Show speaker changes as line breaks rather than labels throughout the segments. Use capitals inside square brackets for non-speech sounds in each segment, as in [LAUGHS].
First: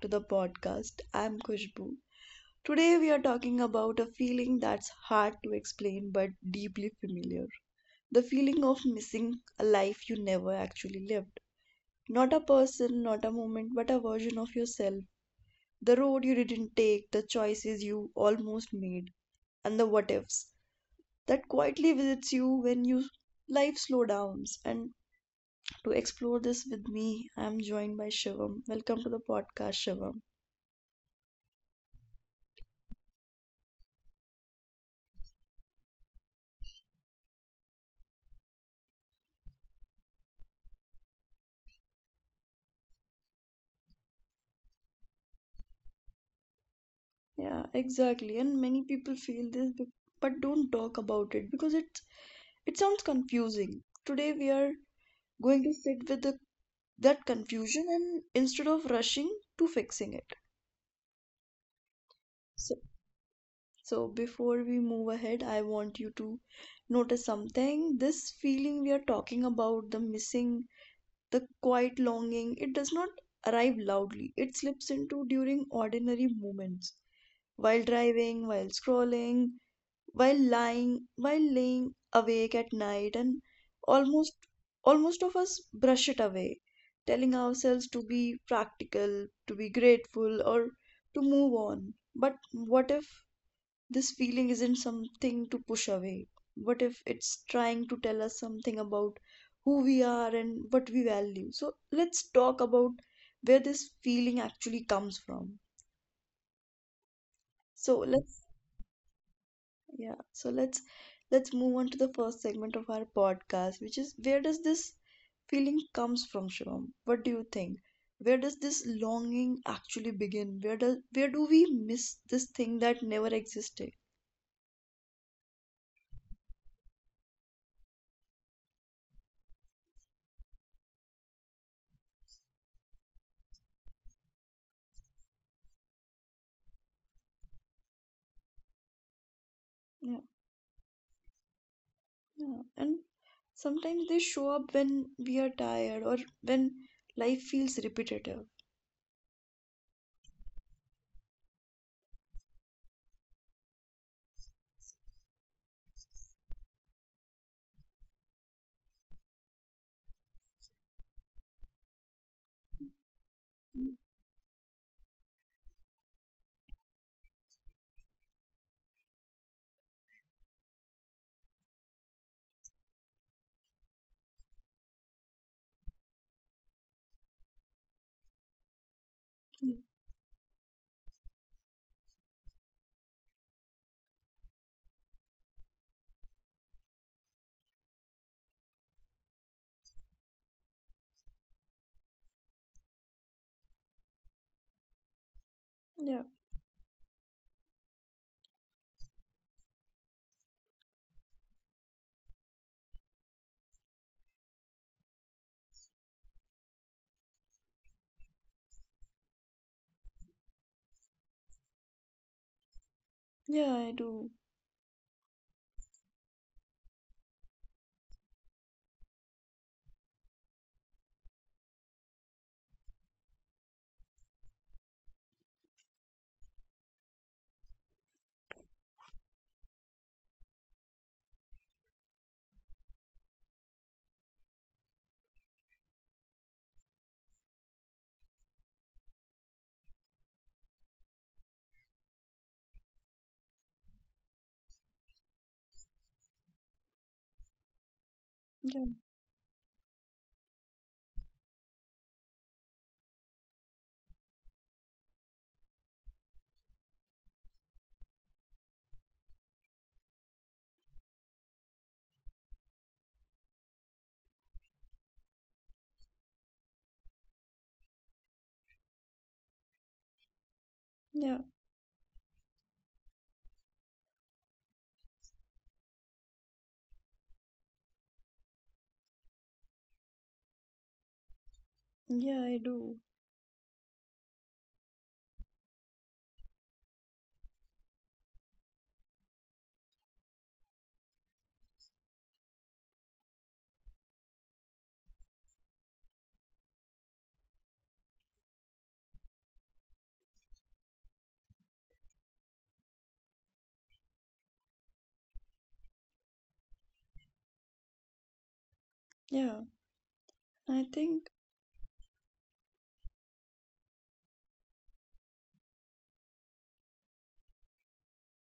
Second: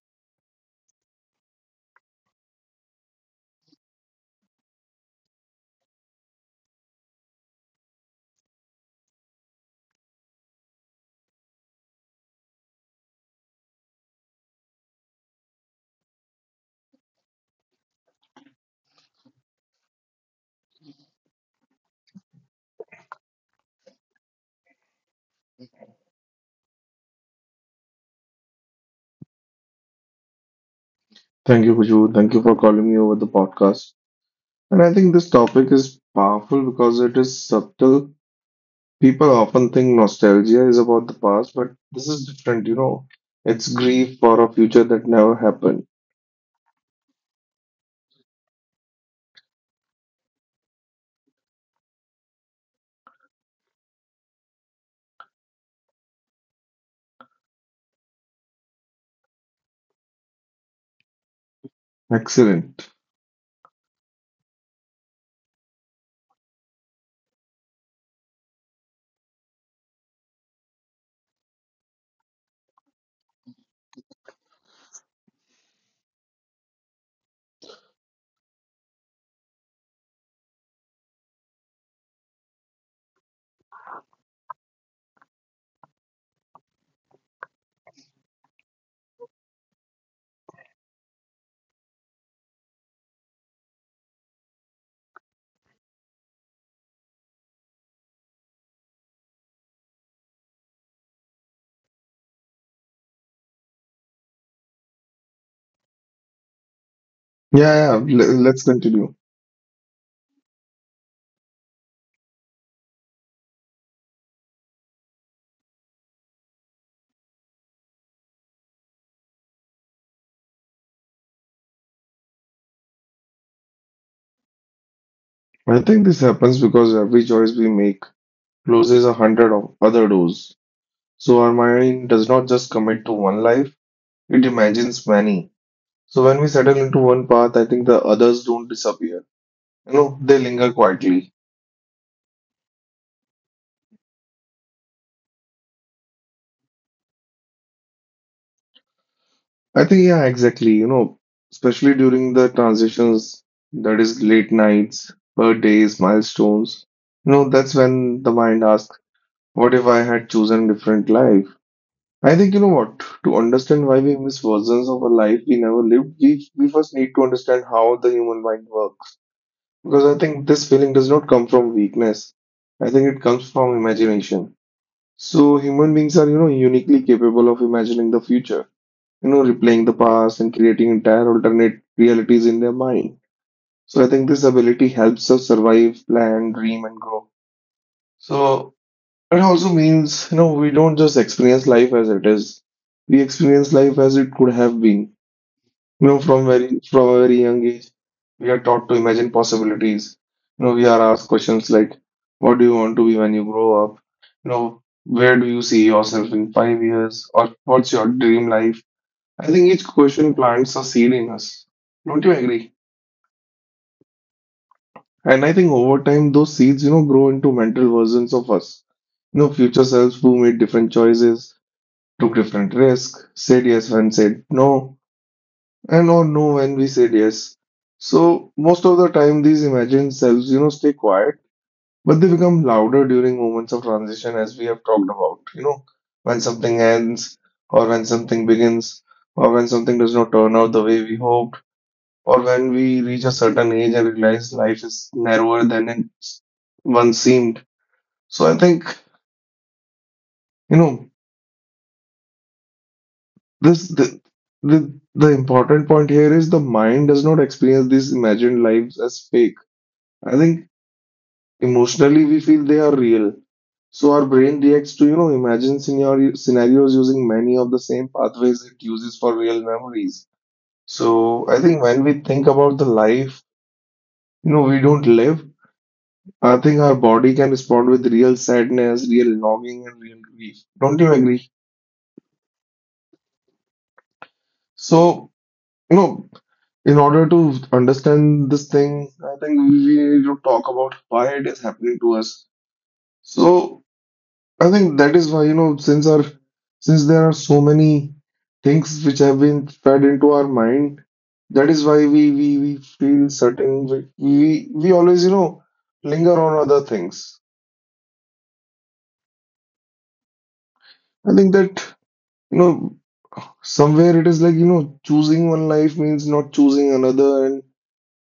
to the podcast. I'm Kushbu. Today we are talking about a feeling that's hard to explain but deeply familiar. The feeling of missing a life you never actually lived. Not a person, not a moment, but a version of yourself. The road you didn't take, the choices you almost made, and the what ifs that quietly visits you when you life slow downs and to explore this with me I'm joined by shivam, welcome to the podcast shivam.
Thank you, Khushbu. Thank you for calling me over the podcast. And I think this topic is powerful because it is subtle. People often think nostalgia is about the past, but this is different. It's grief for a future that never happened.
Yeah, exactly. And many people feel this but don't talk about it because it sounds confusing. Today we are going to sit with that confusion and instead of rushing to fixing it. So,
Excellent.
so before we move ahead, I want you to notice something. This feeling we are talking about, the missing, the quiet longing, it does not arrive loudly. It slips into during ordinary moments, while driving, while scrolling, while lying while laying awake at night and almost almost of us brush it away, telling ourselves to be practical, to be grateful, or to move on. But what if this feeling isn't something to push away? What if it's trying to tell us something about who we are and what we value? So let's talk about where this feeling actually comes from.
Yeah,
So
yeah,
let's
let's continue.
Yeah, so let's move on to the first segment of our podcast, which is where does this feeling comes from, Shivam? What do you think? Where does this longing actually begin? Where do we miss this thing that never existed?
I think this happens because every choice we make closes a hundred of other doors. So our mind does not just commit to one life, it imagines many. So when we settle into one path, I think the others don't disappear.
Yeah,
They linger quietly.
yeah. And sometimes they show up when we are tired or when life feels repetitive.
I think, yeah, exactly, especially during the transitions, that is, late nights, birthdays, milestones, that's when the mind asks, what if I had chosen different life? I think, you know what, to
Mm,
understand why we miss versions of a life we never lived, we first need to understand how the human mind works. Because I think this feeling does not come from weakness, I think it comes from imagination. So human beings are, uniquely capable of imagining the future,
mm.
replaying the past, and creating entire alternate realities in their mind. So I think this ability helps us survive, plan, dream, and grow. So it also means, we don't just experience life as it is. We experience life as it could have been.
Yeah,
From a very young age, we are taught to imagine possibilities. We are asked questions like, what do you want to be when you grow up? Where do you see yourself in 5 years? Or what's your dream life? I think each question plants a seed in us. Don't you agree?
yeah, I do.
And I think over time, those seeds, grow into mental versions of us. Future selves who made different choices, took different risks, said yes when said no, and or no when we said yes. So most of the time, these imagined selves, stay quiet, but they become louder during moments of transition, as we have talked about. When something ends, or when something begins, or when something does not turn out the way we hoped, or when we reach a certain age and realize life is narrower than it once seemed. So I
Yeah,
think, you know, this the important point here is the mind does not experience these imagined lives as fake. I think emotionally we feel they are real. So our brain reacts to, scenarios using many of the same pathways it uses for real memories.
yeah,
So I think when we think about the life we don't live, I think our body can respond with real sadness, real longing, and real grief. Don't you agree?
yeah, I do.
So, you know, in order to understand this thing, I think we need to talk about why it is happening to us. So, I think that is why, since there are so many things which have been fed into our mind, that is why we feel certain, we always, linger on other things.
Yeah, I think,
I think that, you know, somewhere it is like, choosing one life means not choosing another. And,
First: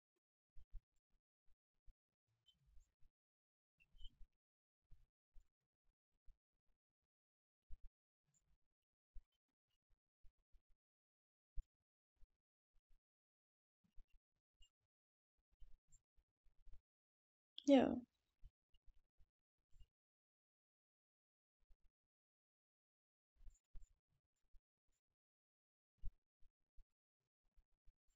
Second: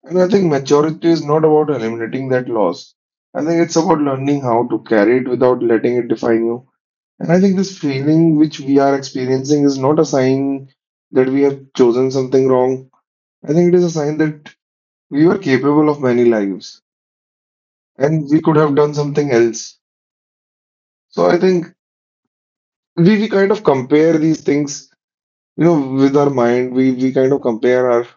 and I think maturity is not about eliminating that loss. I think it's about learning how to carry it without letting it define you. And I think this feeling which we are experiencing is not a sign that we have chosen something wrong. I think it is a sign that we were capable of many lives
yeah,
and we could have done something else. So I think we kind of compare these things. With our mind, we kind of compare our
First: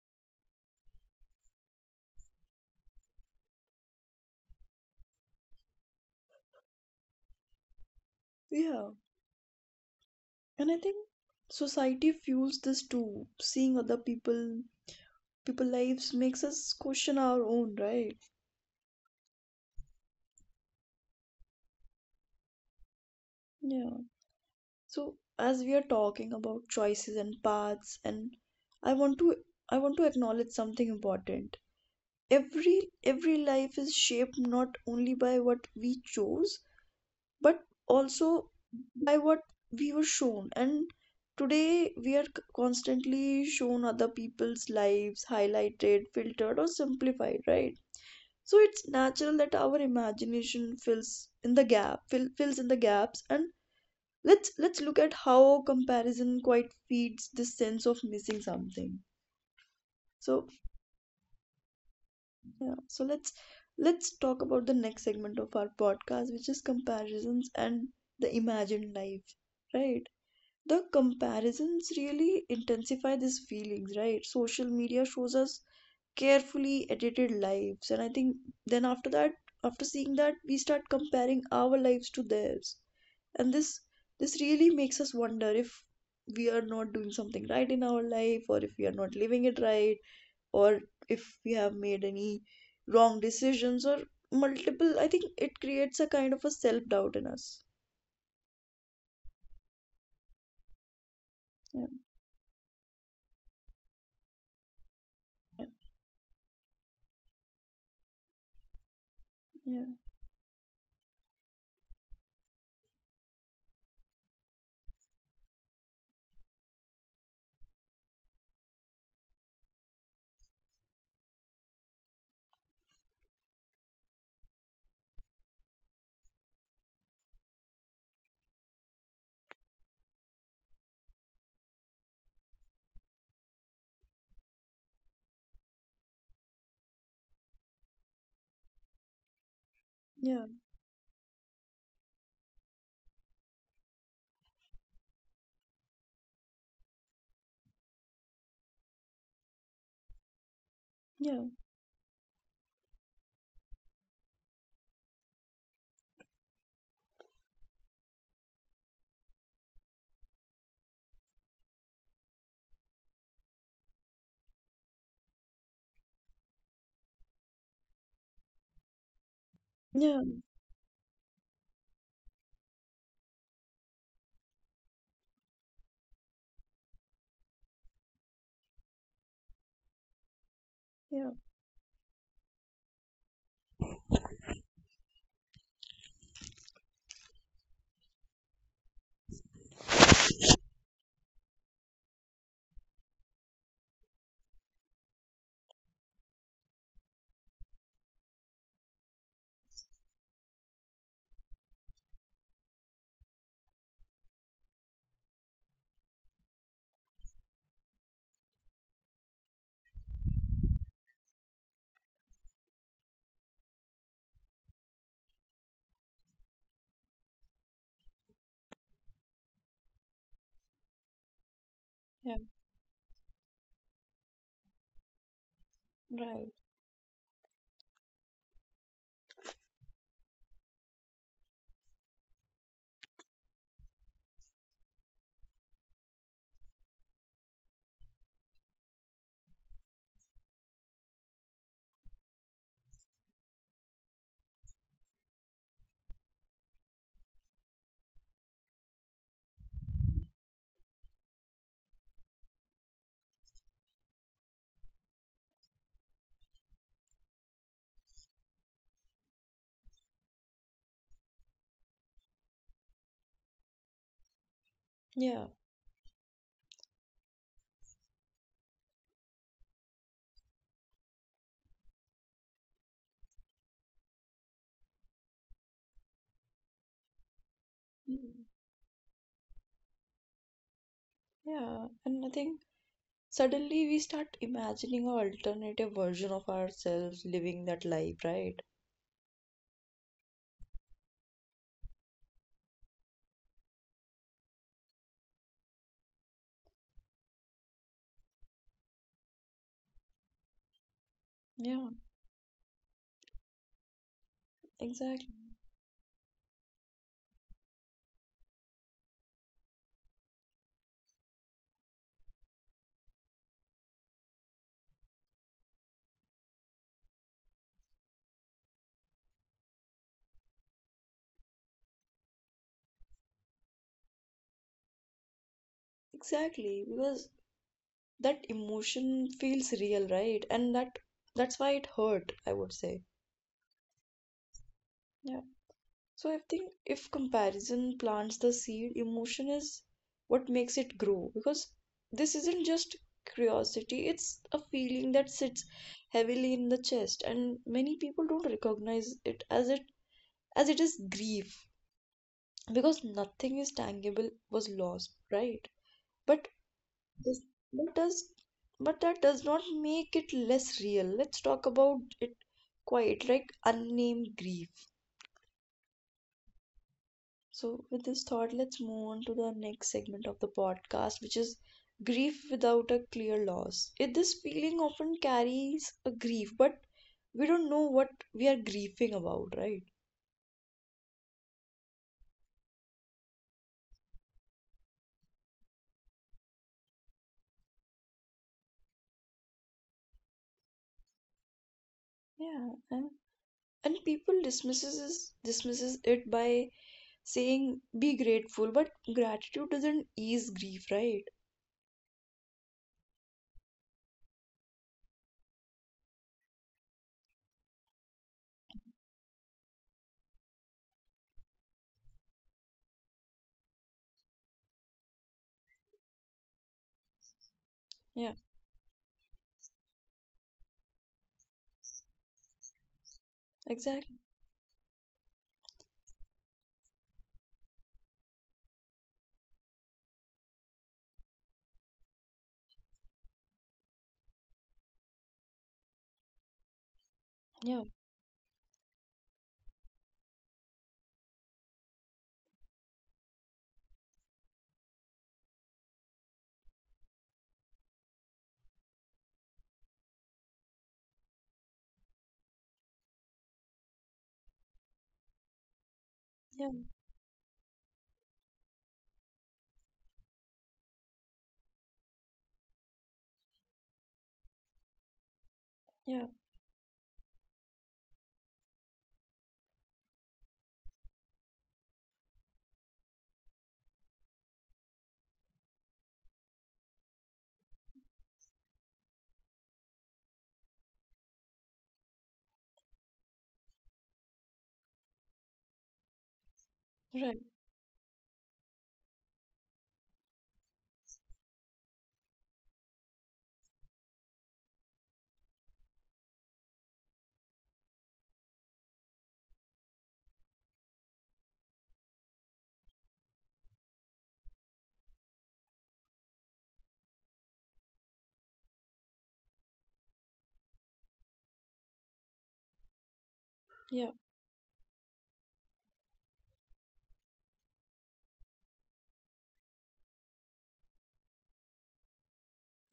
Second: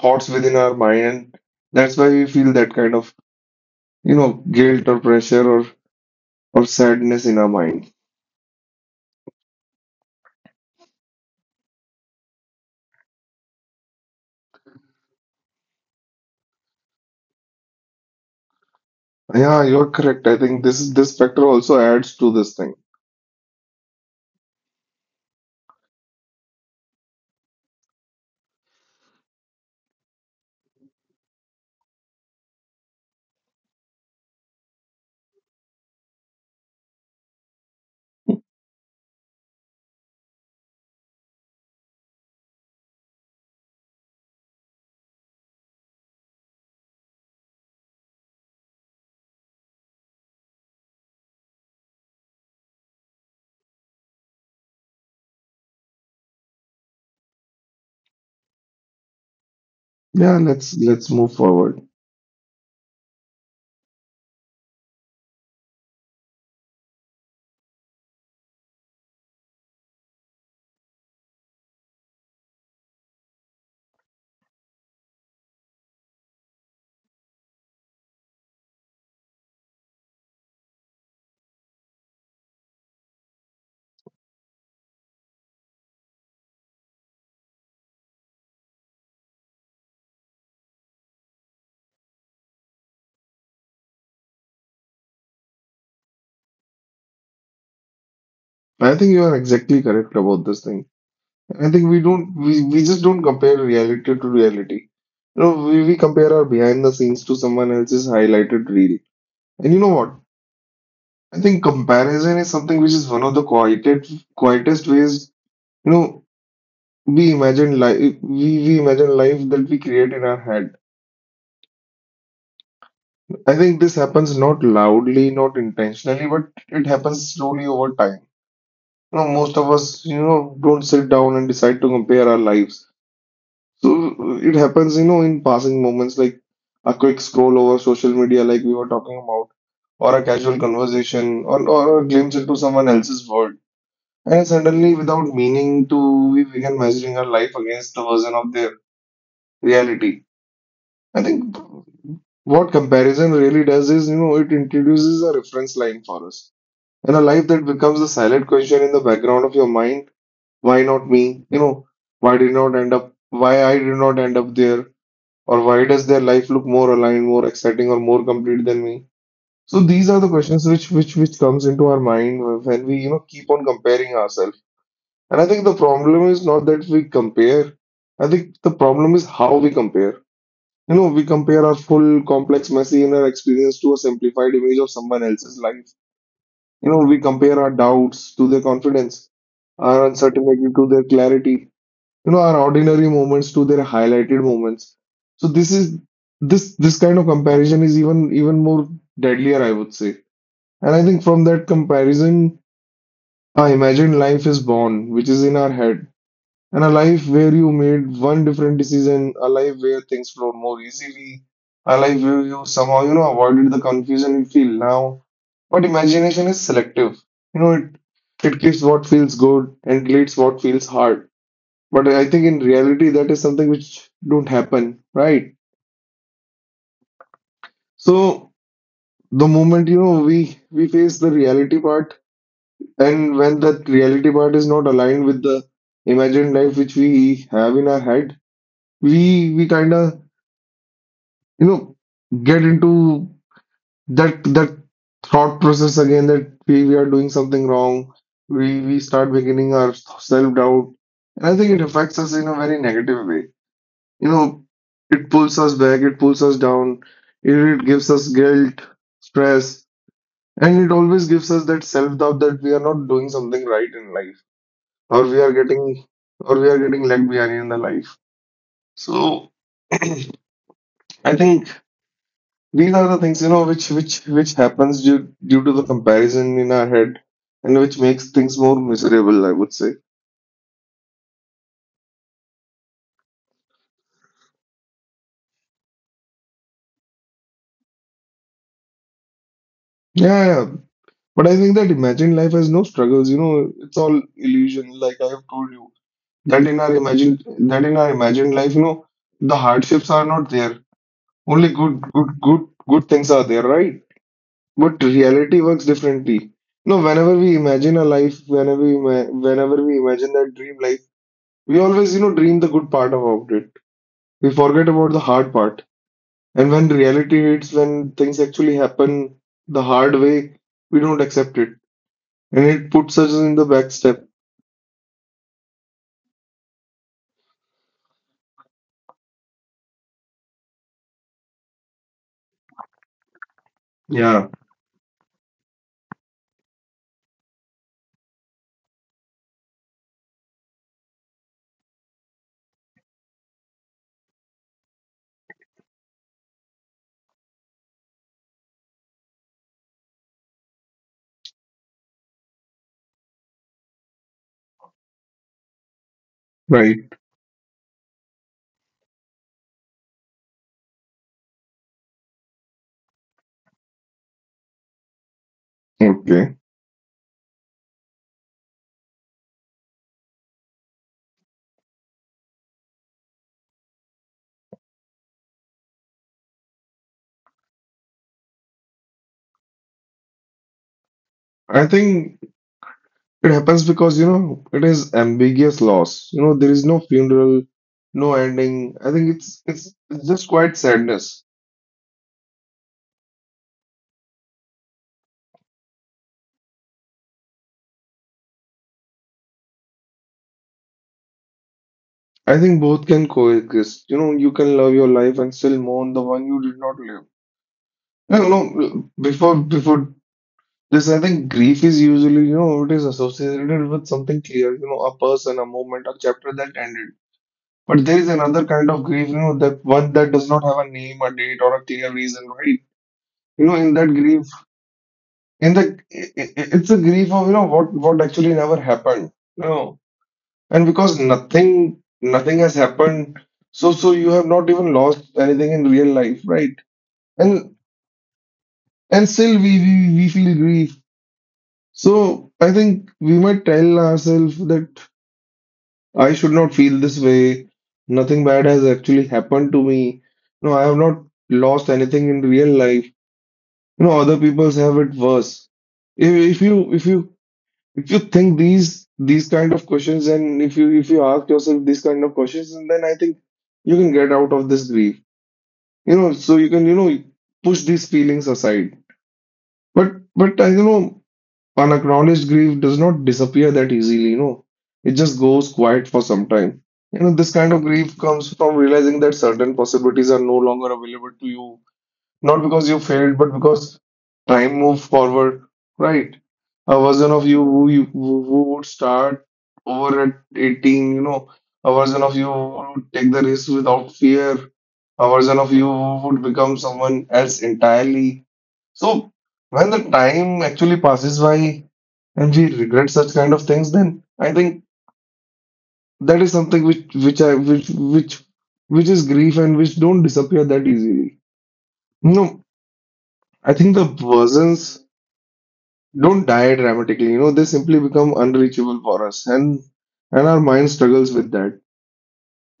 thoughts within our mind, and that's why we feel that kind of, guilt or pressure or sadness in our mind.
yeah. And I think society fuels this too. Seeing other people people lives makes us question our own, right?
Yeah, you're correct. I think this factor also adds to this thing.
Yeah, so as we are talking about choices and paths, and I want to, I want to acknowledge something important. every every life is shaped not only by what we chose, but also by what we were shown. And today we are constantly shown other people's lives, highlighted, filtered, or simplified, right? So it's natural that our imagination fills in the gaps. And let's look at how comparison quite feeds this sense of missing something.
Yeah,
So
let's move forward.
yeah, so let's talk about the next segment of our podcast, which is comparisons and the imagined life, right? The comparisons really intensify these feelings, right? Social media shows us carefully edited lives, and I think then after that, after seeing that, we start comparing our lives to theirs. And this really makes us wonder if we are not doing something right in our life, or if we are not living it right, or if we have made any wrong decisions, or multiple. I think it creates a kind of a self doubt in us.
I think you are exactly correct about this thing. I
Yeah.
think we just don't compare reality to reality. We compare our behind the scenes to someone else's highlighted reel. And you
Yeah.
know what? I think comparison is something which is one of the quietest ways, you know, we imagine life that we create in our head. I think this happens not loudly, not intentionally, but it happens slowly over time. Most of us, don't sit down and decide to compare our lives. So it happens, in passing moments like a quick scroll over social media, like we were talking about, or a
Yeah.
casual conversation, or a glimpse into someone else's world. And suddenly, without meaning to, we begin measuring our life against the version of their reality. I
Yeah.
think what comparison really does is, it introduces a reference line for us. And a life that becomes a silent question in the background of your mind, why not me? Why I did not end up there? Or why does their life look more aligned, more exciting, or more complete than me? So these
Yeah.
are the
Yeah.
questions which comes into our mind when we, keep on comparing ourselves. And I think the problem is not that we compare. I think the problem is how we compare. You know,
Yeah.
we compare our full complex messy inner experience to a simplified image of someone else's life. We compare our doubts to their confidence, our uncertainty to their clarity, our ordinary moments to their highlighted moments. So this kind of comparison is even more deadlier, I would say. And I think from that comparison, our imagined life is born, which is in our head, and a life where you made one different decision, a life where things flow more easily, a life where you somehow, avoided the confusion you feel now. But imagination is selective. You know, it it gives what feels good and deletes what feels hard. But I
Yeah,
think in reality that is something which don't happen, right?
right.
So the moment, we face the reality part, and when that reality part is not aligned with the imagined life which we have in our head, we kinda you know get into that thought process again that we are doing something wrong. We start beginning our self doubt, and I think it affects us in a very negative way. you know it pulls us back, it pulls us down, it gives us guilt, stress, and it always gives us that self doubt that we are not doing something right in life, or
Yeah.
we are getting or we are getting left behind in the life. So [CLEARS THROAT] I think these are the things, which happens due to the comparison in our head, and which
Mm,
makes things more miserable, I would say.
yeah. And I think suddenly we start imagining an alternative version of ourselves living that life, right?
Yeah, yeah. But I think that imagined life has no struggles, it's all illusion, like I have told you that in our imagined life, the hardships are not there, only
Yeah,
good things are there, right? But
exactly.
reality works differently. No, whenever we imagine that dream life, we always, dream the good part about it. We forget about the hard part. And when reality hits, when things actually happen the hard way, we don't accept it. And it puts us in the back step.
Exactly, because that emotion feels real, right? And that That's why it hurt, I would say.
Yeah,
Yeah. So I think if comparison plants the seed, emotion is what makes it grow, because this isn't just curiosity, it's a feeling that sits heavily in the chest, and many people don't recognize it as it is grief, because nothing is tangible was lost, right? But
right.
this, but does but that does not make it less real. Let's talk about it quite like unnamed grief.
Okay.
So with this thought, let's move on to the next segment of the podcast, which is grief without a clear loss. This feeling often carries a grief, but we don't know what we are grieving about, right?
I think it happens because, it is ambiguous loss. There is no funeral, no ending. I think it's just quite sadness.
Yeah, and people dismisses it by saying be grateful, but gratitude doesn't ease grief, right?
I think both can coexist. You can love your life and still mourn the one you did not live. I don't know. Before this, I think grief is usually, it is associated with something clear, a person, a moment, a chapter that ended. But there
Yeah,
is another kind of grief, that one that does not have a name, a date, or a clear reason, right? In that
exactly.
grief, in the, I- it's a grief of, what actually never happened. No. And because nothing has happened, so you have not even lost anything in real life, right? And,
Yeah.
and still we feel grief. So I think we might tell ourselves that. I should not feel this way. Nothing bad has actually happened to me. No, I have not lost anything in real life. Other people's have it worse. If, if
Yeah.
you if you if you think these kind of questions, and if you ask yourself these kind of questions, and then I think you can get out of this grief. You
Yeah,
know, so you can push these feelings aside. But I you know unacknowledged grief does not disappear that easily, you know. It just goes quiet for some time. You know, this kind of grief comes from realizing that certain possibilities are no longer available to you, not because you failed, but because time moved forward, right? A version
right.
of you who would start over at 18, you know, a version of you who would take the risk without fear, a version of you who would become someone else entirely. So when the time actually passes by and we regret such kind of things, then I think that is something which which is grief and which don't disappear that easily. No, I think
Yeah.
the persons don't die dramatically. You know, they simply become unreachable for us, and our mind struggles with that.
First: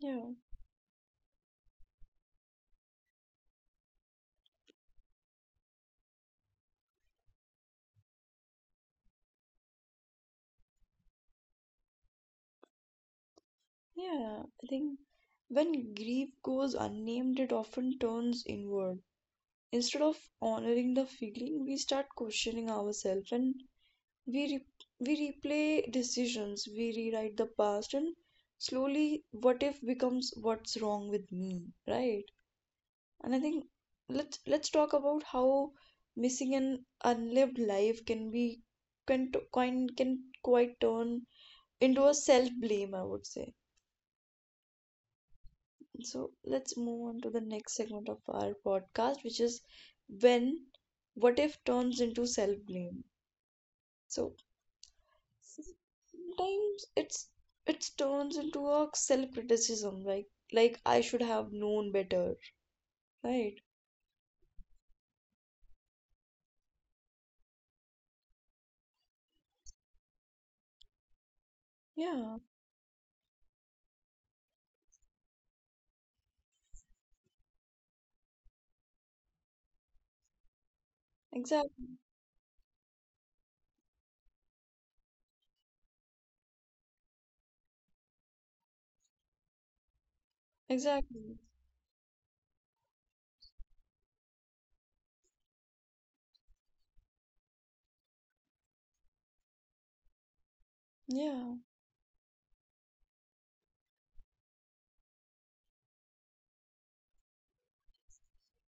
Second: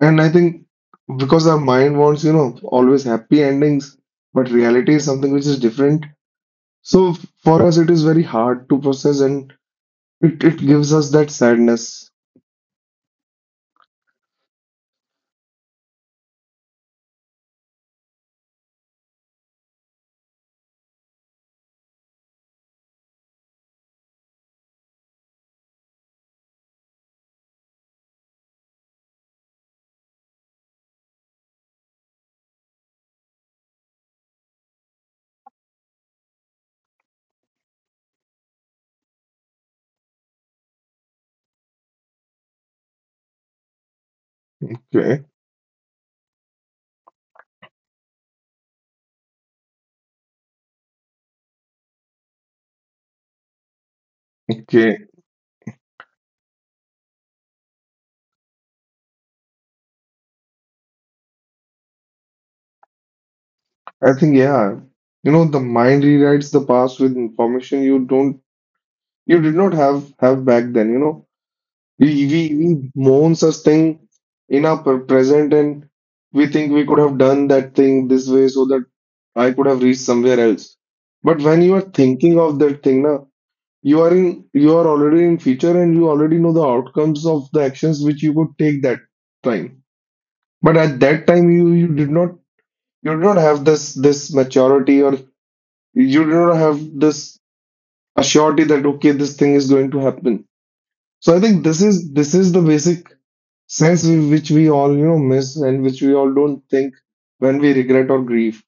And I think because our mind wants, you know, always happy endings, but reality is something which is different. So for us, it is very hard to process and it gives us that sadness.
Yeah, I think when grief goes unnamed, it often turns inward. Instead of honoring the feeling, we start questioning ourselves, and we replay decisions, we rewrite the past, and slowly what if becomes what's wrong with me, right? And I think let's talk about how missing an unlived life can be, can quite turn into a self blame, I would say.
Okay.
So let's move on to the next segment of our podcast, which is when what if turns into self blame. So
Okay.
sometimes it turns into a self criticism, like I should have known better, right?
I think yeah. You know, the mind rewrites the past with information you did not have back then, you know. We
Yeah,
we we mourn such thing in our present, and we think we could have done that thing this way so that I could have reached somewhere else. But when you are
exactly.
thinking of that thing now, you are already in future and you already know the outcomes of the actions which you could take that time. But at that
Exactly.
time, you do not have this maturity or you do not have this assurity that okay, this thing is going to happen. So I
Yeah.
think this is the basic sense in which we all, you know, miss and which we all don't think when we regret or grieve.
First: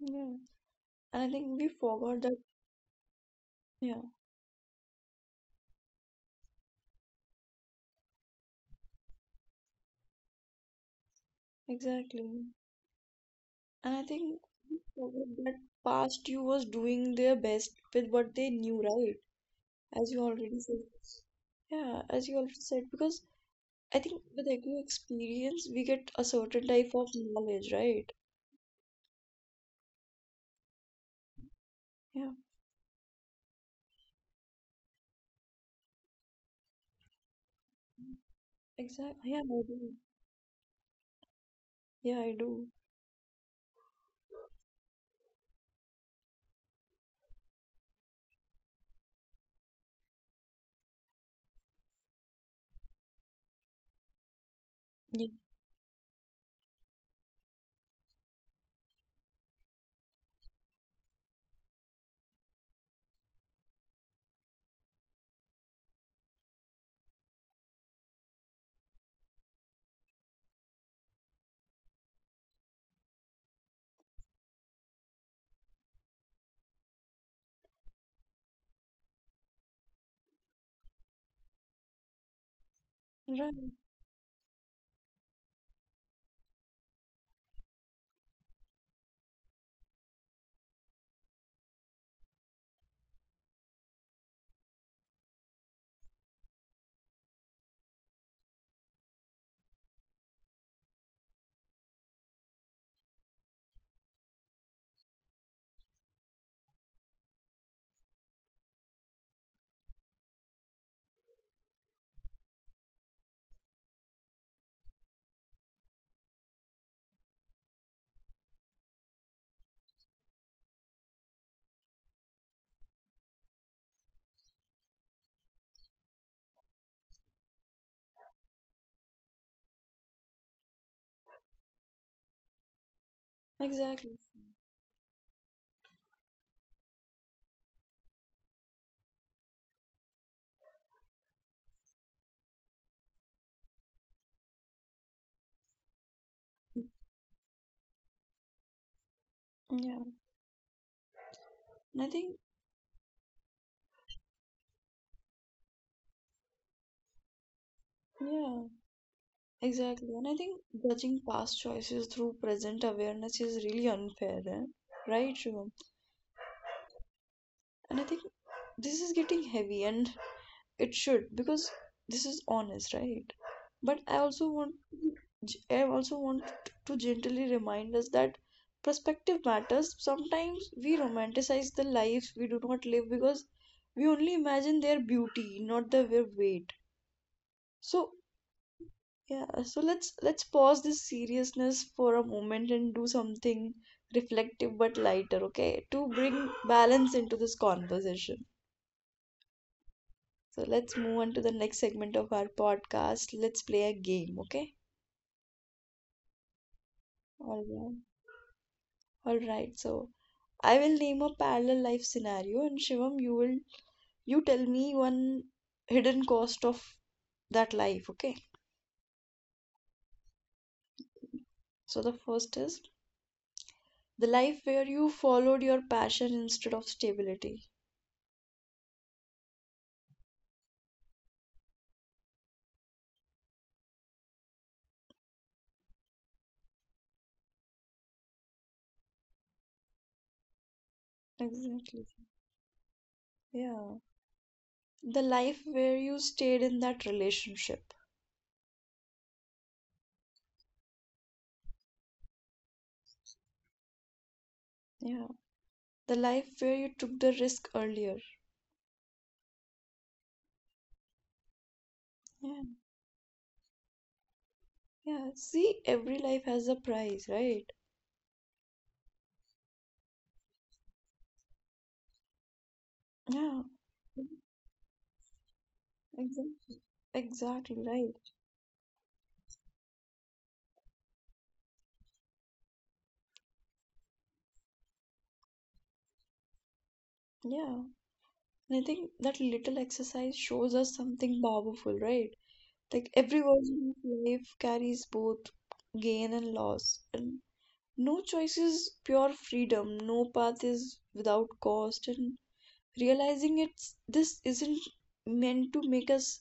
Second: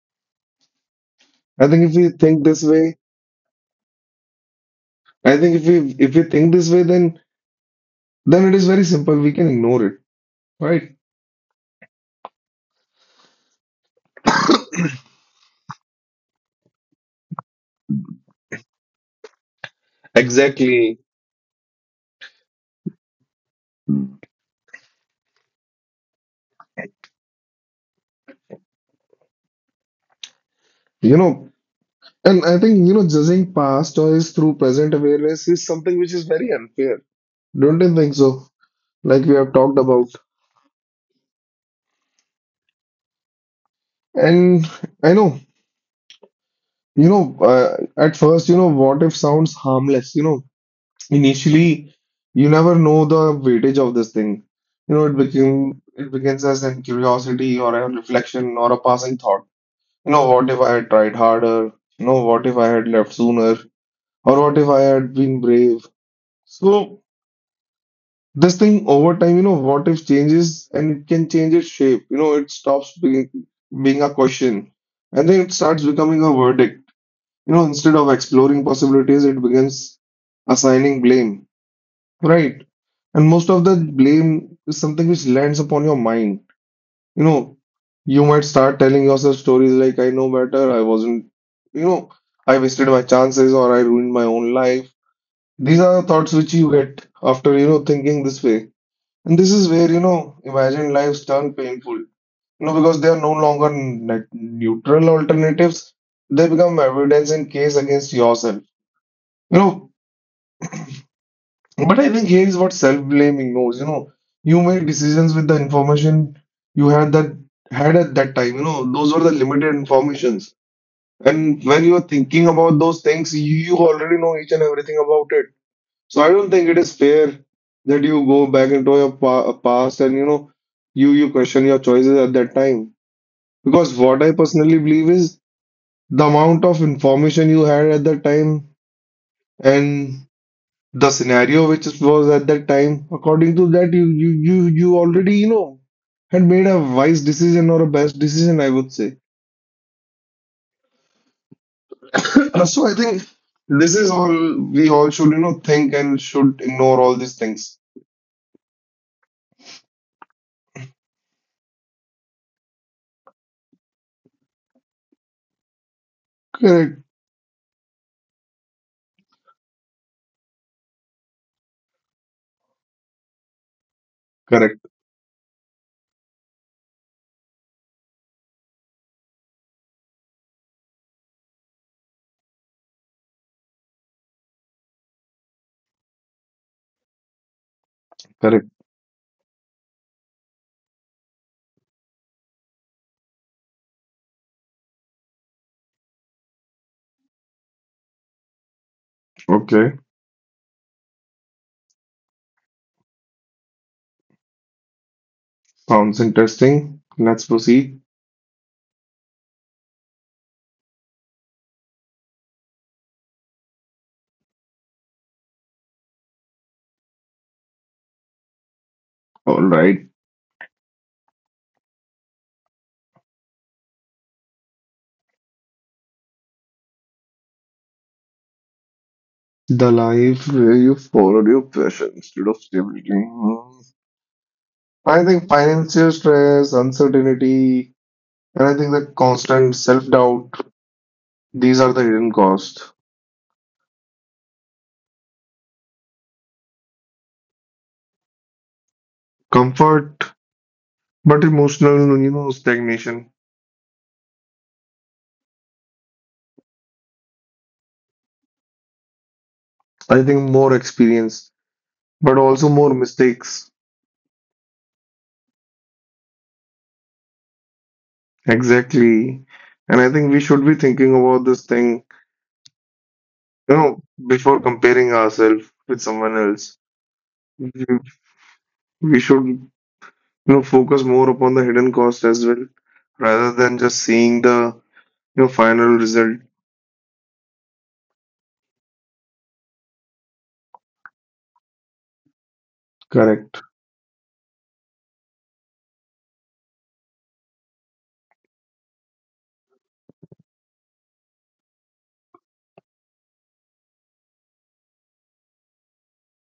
Yeah. And I think
I
we
think if we
forgot that,
think this way,
yeah,
I think if we think this way, then it is very simple, we can ignore it, right?
exactly. And I think we forgot that past you was doing their best with what they knew, right? As you already said.
Exactly.
Yeah, as you already said, because I think with every experience we get a certain type of knowledge, right?
You know,
Yeah,
and I think, you know, judging past or is through present awareness is something which is very unfair, don't you think so, like
exactly.
we
Yeah,
have
I
talked
do.
about.
Yeah, I do.
And I know, you know, at first, you know, what if sounds harmless? You know, initially, you never know the weightage of this thing. You know,
Yeah.
it begins as a curiosity or a reflection or a passing thought. You know, what if I had tried harder? You know, what if I had left sooner? Or what if I had been brave? So this thing over time, you know, what if changes and it can change its shape. You know, it stops being a question and then it starts becoming a verdict. You know, instead of exploring possibilities, it begins assigning blame, right? And most of
Right.
the blame is something which lands upon your mind. You know, you might start telling yourself stories like, I know better, I wasn't, you know, I wasted my chances or I ruined my own life. These are the thoughts which you get after, you know, thinking this way. And this is where, you know, imagined lives turn painful, you know, because they are no longer like neutral alternatives. They become evidence in case against yourself, you know. But I think here is what self-blaming knows, you know. You made decisions with the information you had that had at that time, you know. Those were the limited informations. And when you are thinking about those things, you already know each and everything about it. So I don't think it is fair that you go back into your past and, you know, you question your choices at that time. Because what
Exactly.
I personally believe is the amount of information you had at that time and the scenario which was at that time, according to that, you already, you know, had made a wise decision or a best decision, I would say.
Yeah. And I think,
[COUGHS] So I think this is all we all should, you know, think and should ignore all these things.
yeah. Exactly. And I think judging past choices through present awareness is really unfair, eh, right, Shivam?
Correct,
And I think this is getting heavy, and it should, because this is honest, right? But
correct,
I also want to gently remind us that perspective matters. Sometimes we romanticize the lives we do not live because we only imagine their beauty, not their weight. So
correct.
yeah, so let's, pause this seriousness for a moment and do something reflective but lighter, okay? To bring balance into this conversation.
Okay.
So let's move on to the next segment of our podcast. Let's play a game, okay?
Sounds interesting. Let's
All
proceed.
right. All right. So I will name a parallel life scenario, and Shivam, you tell me one hidden cost of that life, okay?
All right.
So the first is the life where you followed your passion instead of stability.
The life where you followed your passion instead of stability. Hmm. I think financial stress, uncertainty, and I think the constant self-doubt, these are the
Exactly.
hidden cost.
Yeah. The life where you stayed in that relationship.
Comfort, but emotional, you know, stagnation.
Yeah. The life where you took the risk earlier.
I think more experience, but
Yeah.
also more mistakes.
Yeah, see every life has a price, right?
Exactly. And I think we should be thinking about this thing,
Yeah,
you know, before comparing ourselves with someone else,
exactly. Exactly, right.
we should, you know, focus more upon the hidden cost as well, rather than just seeing the, you know, final result.
Yeah. And I think that little exercise shows us something powerful, right? Like every
Correct.
version of life carries both gain and loss, and no choice is pure freedom, no path is without cost. And realizing it's this isn't meant to make us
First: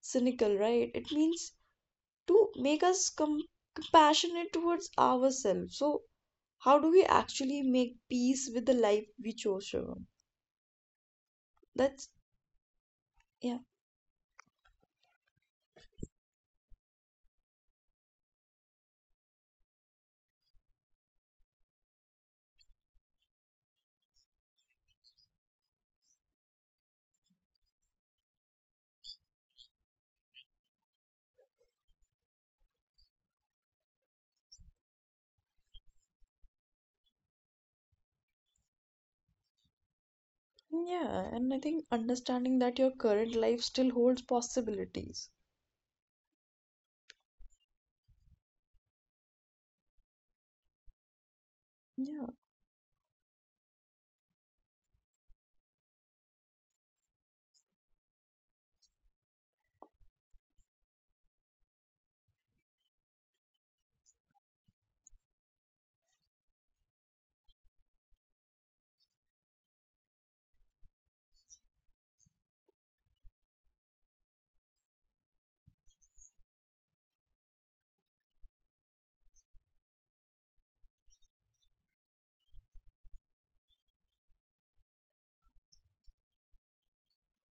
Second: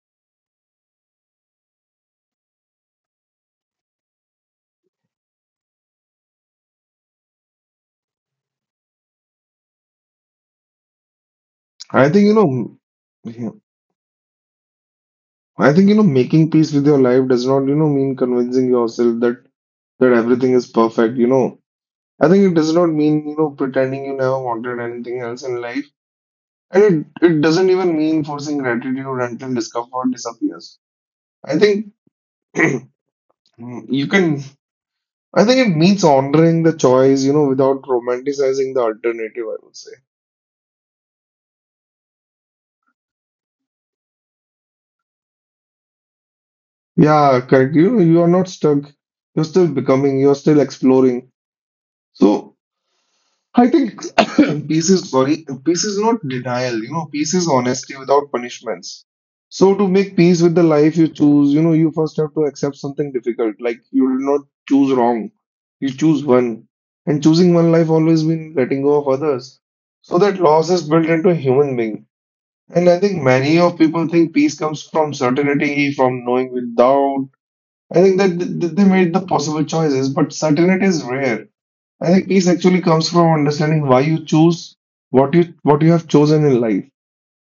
cynical, right? It means to make us compassionate towards ourselves. So how do we actually make peace with the life we chose, Shivam? That's,
I think, you know, yeah,
yeah,
I think, you know, making peace with your life does not, you know, mean convincing yourself that everything is perfect, you know. I think it does not mean, you know, pretending you never wanted anything else in life, and it doesn't even mean forcing gratitude until discomfort disappears. I think [CLEARS THROAT] you can, I think it means honoring the choice, you know, without romanticizing the alternative, I would say.
yeah. And I think understanding that your current life still holds possibilities.
Yeah, correct. You are not stuck. You're still becoming, you're still exploring.
Yeah.
So I think [COUGHS] peace is not denial, you know, peace is honesty without punishments. So to make peace with the life you choose, you know, you first have to accept something difficult. Like you will not choose wrong. You choose one. And choosing one life always means letting go of others. So that loss is built into a human being. And I think many of people think peace comes from certainty, from knowing without. I think that they made the possible choices, but certainty is rare. I think peace actually comes from understanding why you choose what you have chosen in life.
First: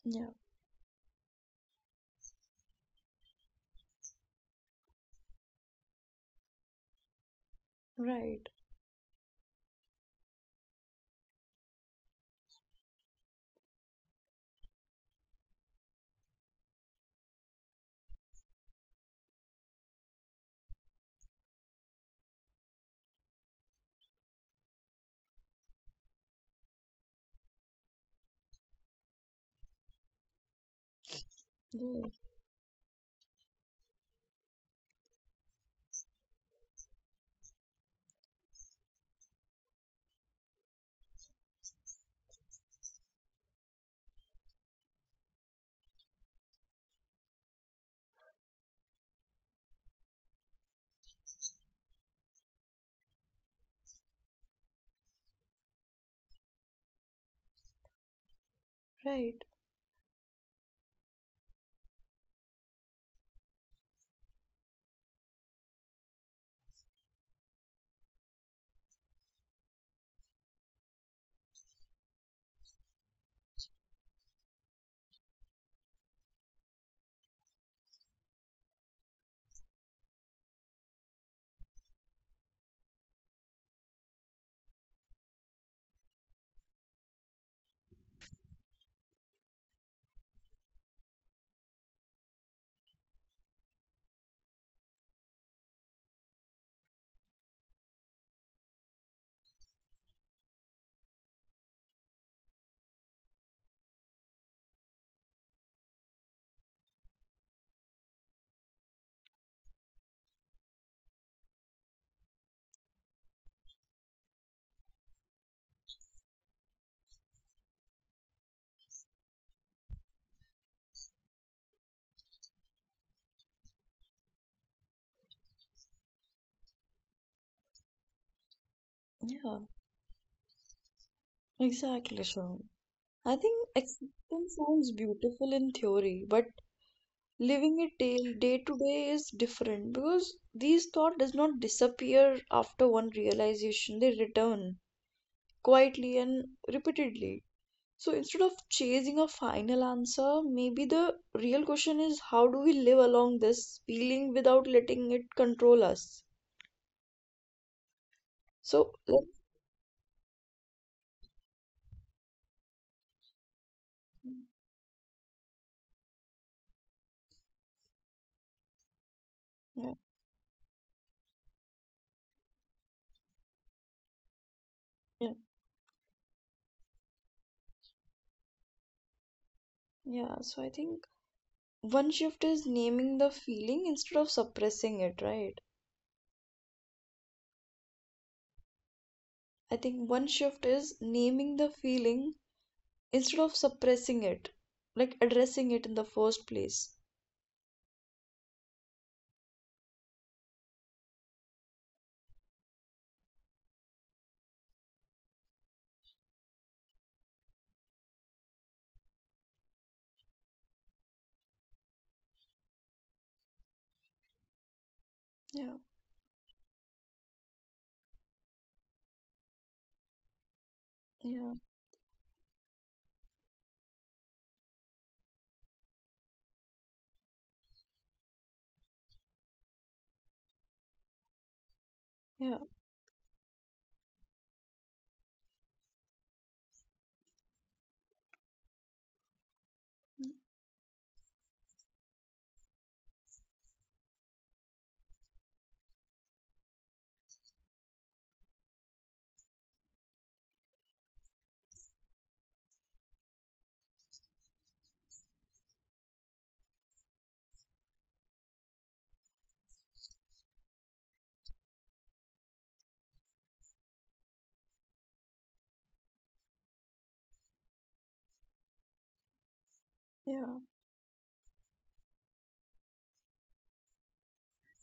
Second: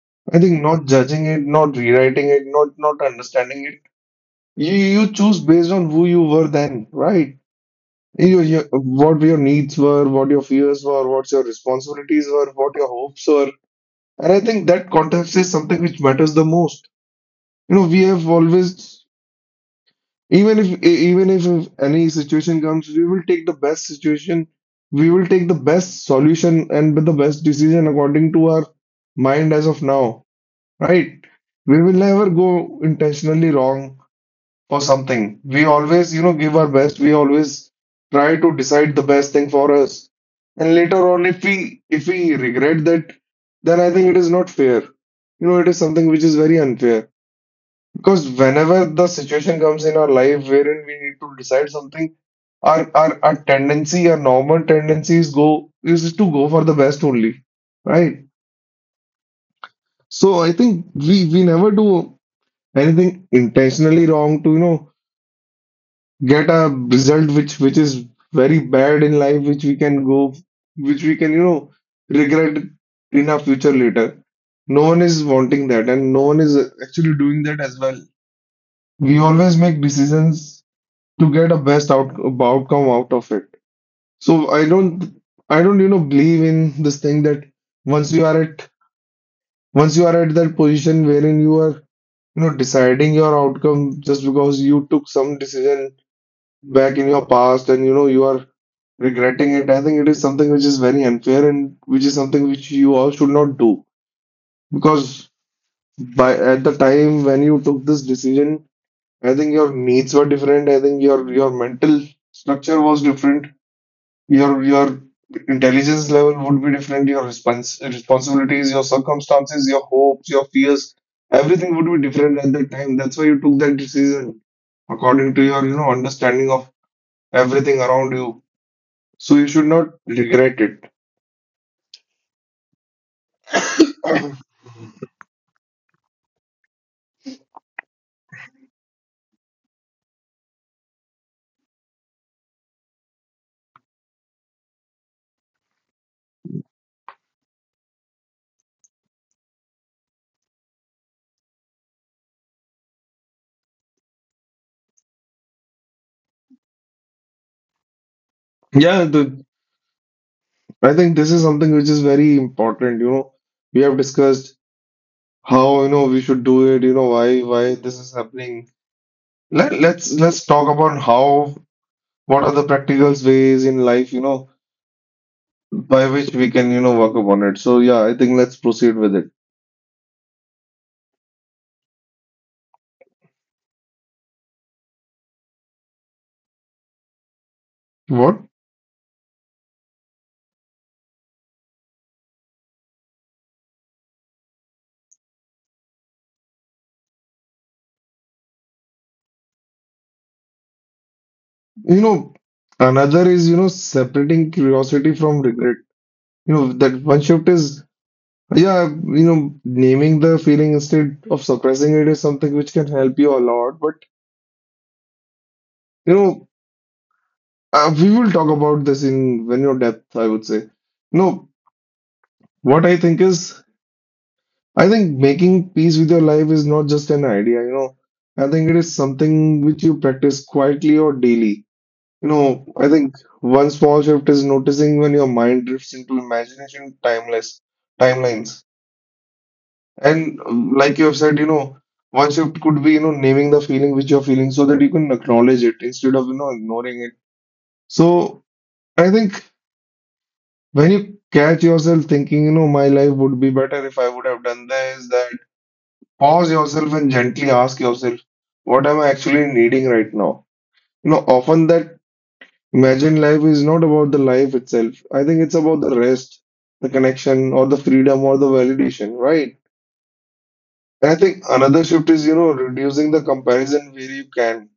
Yeah,
I think not judging it, not rewriting it, not understanding it. You, choose based on who you were then, right?
right.
What your needs were, what your fears were, what your responsibilities were, what your hopes were. And I think that context is something which matters the most. You know, we have always, even if any situation comes, we will take the best situation, we will take the best solution and with the best decision according to our mind as of now, right? We will
Yeah,
never go intentionally wrong for something. We always, you know, give our best. We always try to decide the best thing for us. And later on, if we regret that, then I think it is not fair. You know, it is something which is very unfair. Because whenever the situation comes in our life wherein we need to decide something, our tendency, our normal tendencies go is to go for the best only, right?
right.
So I think we never do anything intentionally wrong to, you know, get a result which is very bad in life, which we can go, which we can, you know, regret in our future later. No one is wanting that, and no one is actually doing that as well. We always make decisions to get a best outcome out of it. So I don't, you know, believe in this thing that once you are at once you are at that position wherein you are, you know, deciding your outcome just because you took some decision back in your past and, you know, you are regretting it. I think it is something which is very unfair and which is something which you all should not do because by at the time when you took this decision, I think your needs were different. I think your mental structure was different, your intelligence level would be different, your responsibilities, your circumstances, your hopes, your fears, everything would be different at that time, that's why you took that decision according to your, you know, understanding of everything around you, so you
Yeah.
should not regret it.
Exactly, Sean. I think acceptance sounds beautiful in theory, but living it day to day is different, because these thought does not disappear after one realization. They return quietly and repeatedly. So instead of chasing a final answer, maybe the real question is how do we live along this feeling without letting it control us? So
yeah
let's,
the, I think this is something which is very important, you know. We have discussed how, you know, we should do it, you know, why this is happening.
yeah,
Let's talk about how, what are the practical ways in life, you know,
yeah,
by which we can, you know, work upon it. So yeah, I think let's proceed with it.
yeah. So I think one shift is naming the feeling instead of suppressing it, right?
What?
I think one shift is naming the feeling instead of suppressing it, like addressing it in the first place.
You know, another is, you know, separating curiosity from regret. You know, that one shift is, yeah, you know, naming the feeling instead of suppressing it is something which can help you a lot. But,
Yeah.
you know, we will talk about this in when you're depth, I would say. No,
Yeah.
what I think is, I think making peace with your life is not just an idea, I think it is something which you practice quietly or daily. You
Yeah.
know, I think one small shift is noticing when your mind drifts into imagination timeless timelines. And Like you have said, you know, one shift could be, you know, naming the feeling which you're feeling so that you can acknowledge it instead of, you know, ignoring it. So I think when you catch yourself thinking, you know, my life would be better if I would have done this, that, pause yourself and gently ask yourself, what am I actually needing right now? You know, often that Imagine life is not about the life itself. I think it's about the rest, the connection, or the freedom, or the validation, right?
Yeah.
And I think another shift is, you know, reducing the comparison where you can,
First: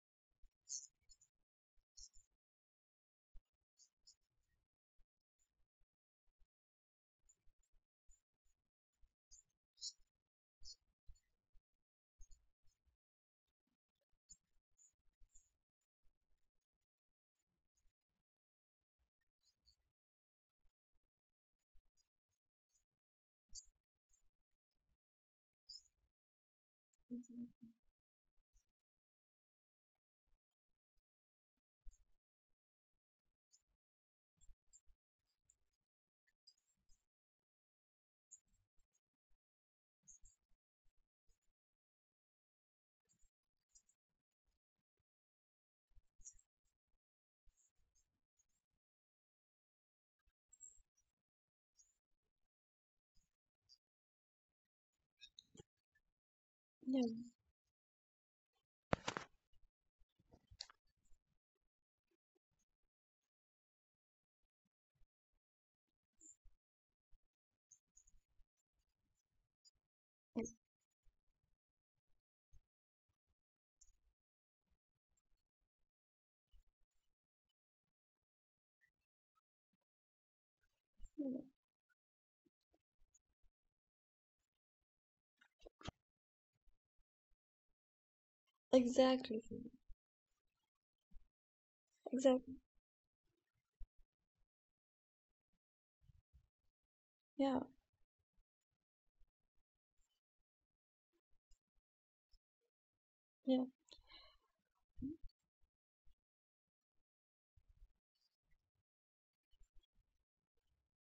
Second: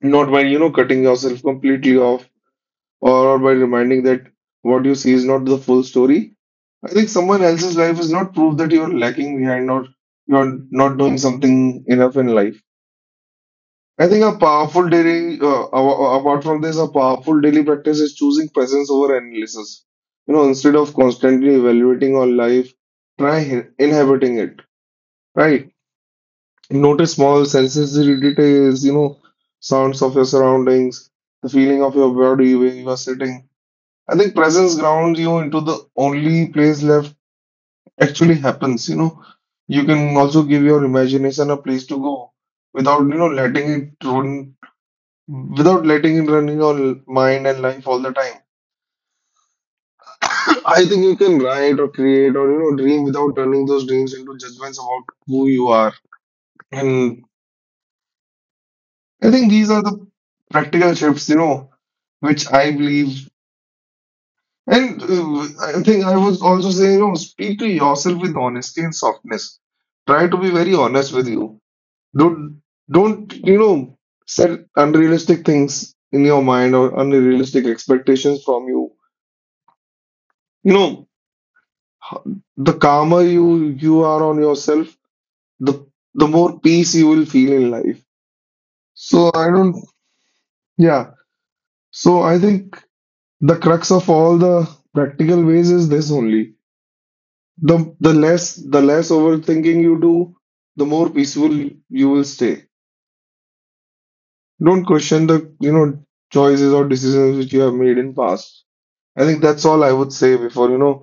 not by, you know, cutting yourself completely off or by reminding that what you see is not the full story. I think someone else's life is not proof that you're lacking behind or you're not doing something enough in life. I think a powerful apart from this, a powerful daily practice is choosing presence over analysis. You know, instead of constantly evaluating our life, try inhabiting it, right? Notice small sensory details, you know, sounds of your surroundings, the feeling of your body where you are sitting. I think presence grounds you into the only place left actually happens, you know. You can also give your imagination a place to go without, you know, letting it run without letting it run in your mind and life all the time. [COUGHS] [LAUGHS] I think you can write or create or you know dream without turning those dreams into judgments about who you are.
Yeah.
And I think these are the practical shifts, you know, which I believe. And I think I was also saying, you know, speak to yourself with honesty and softness. Try to be very honest with you. Don't don't you know set unrealistic things in your mind or unrealistic expectations from you. You know,
Yeah.
the calmer you are on yourself, the the more peace you will feel in life, so
Exactly.
I don't yeah so I
Exactly.
think the crux of all the practical ways is this only.
Yeah.
The the less the less overthinking you do, the more peaceful you will stay.
Yeah.
Don't question the, you know, choices or decisions which you have made in past. I think that's all I would say before, you know,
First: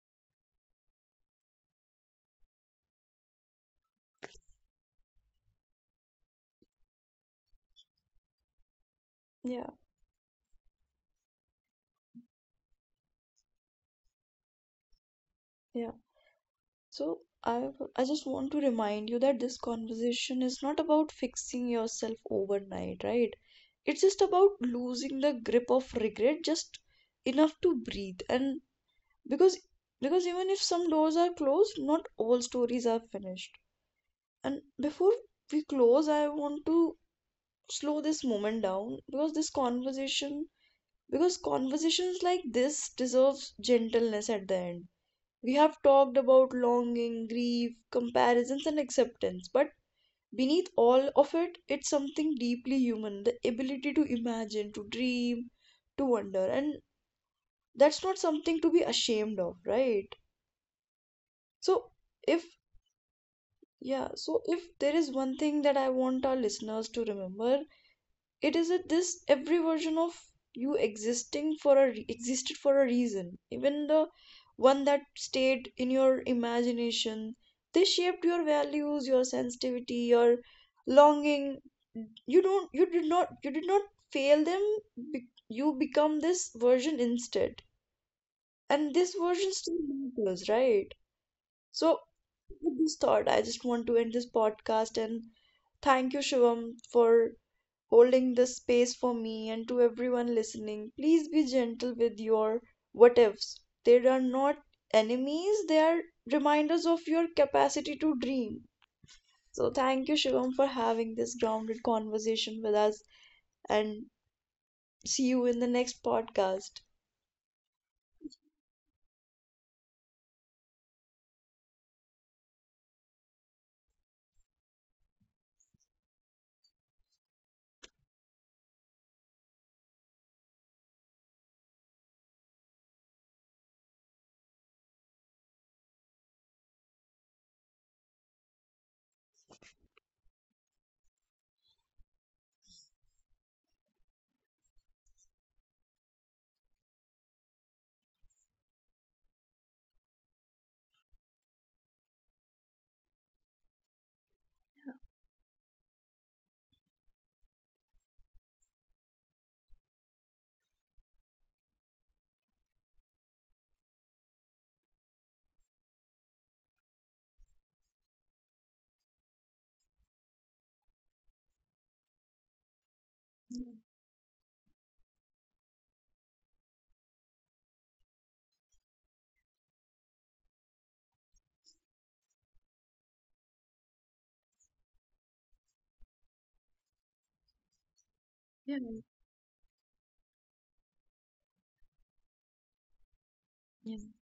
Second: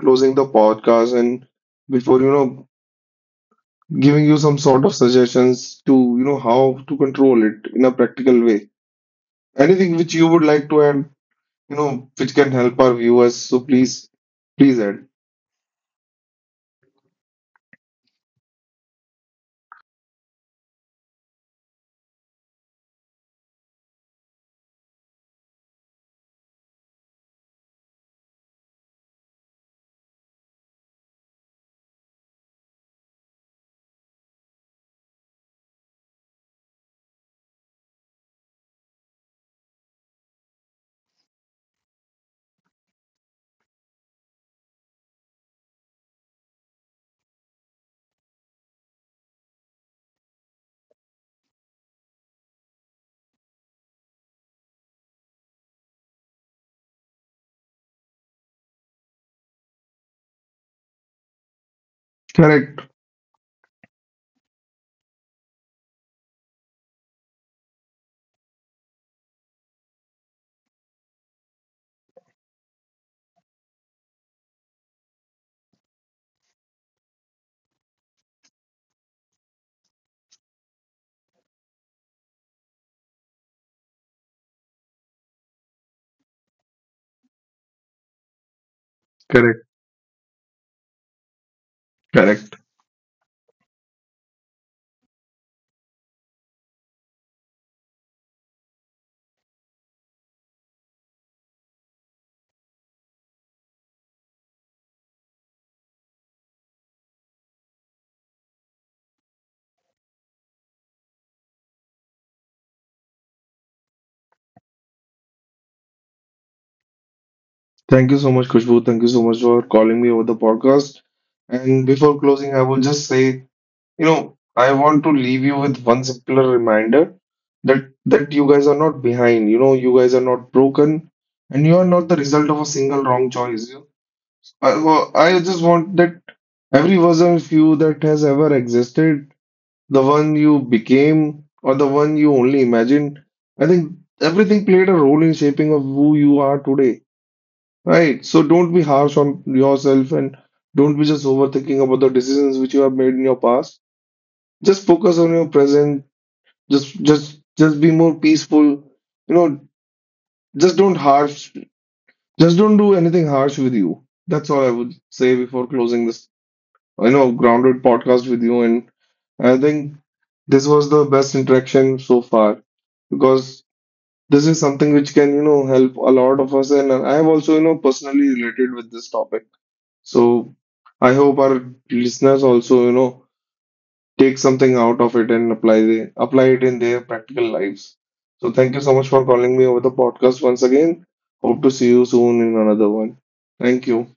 closing the podcast and before, you know, giving you some sort of suggestions to, you know, how to control it in a practical way.
Yeah.
Anything which you would like to add, you know, which can help our viewers, so please, please add.
Yeah. So I just want to remind you that this conversation is not about fixing yourself overnight, right? It's just about losing the grip of regret just enough to breathe. And because because even if some doors are closed, not all stories are finished. And before we close, I want to slow this moment down, because this conversation because conversations like this deserves gentleness at the end. We have talked about longing, grief, comparisons, and acceptance, but beneath all of it, it's something deeply human, the ability to imagine, to dream, to wonder. And that's not something to be ashamed of, right? So, if,
Correct,
yeah, so if there is one thing that I want our listeners to remember, it is a, this every version of you existing for a re- existed for a reason, even the one that stayed in your imagination. They shaped your values, your sensitivity, your longing. You don't you did not fail them. You become this version instead, and this version
correct,
still matters, right? So
correct.
with this thought I just want to end this podcast, and thank you shivam for holding this space for me, and to everyone listening, please be gentle with your what ifs. They are not enemies, they are reminders of your capacity to dream. So, thank you, Shivam, for having this grounded conversation with us, and see you in the next podcast.
Thank you so much, Kushbu, thank you so much for calling me over the podcast, and before closing I will just say, you know, I want to leave you with one simpler reminder, that you guys are not behind, you know, you guys are not broken, and you are not the result of a single wrong choice. I just want that every version of you that has ever existed, the one you became or the one you only imagined, I think everything played a role in shaping of who you are today, right? So don't be harsh on yourself, and don't be just overthinking about the decisions which you have made in your past. Just focus on your present. Just be more peaceful. You know, just don't harsh. Just don't do anything harsh with you. That's all I would say before closing this, you know, grounded podcast with you, and I think this was the best interaction so far because this is something which can, you know, help a lot of us, and I have also, you know, personally related with this topic. So I hope our listeners also, you know, take something out of it and apply it in their practical lives. So
Yeah,
thank you so much for calling me over the podcast once again. Hope to see you soon in another one. Thank
yeah.
you.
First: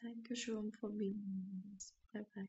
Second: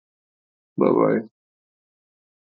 Thank you, Shivam, for
Bye
being
bye.
on this. Bye bye.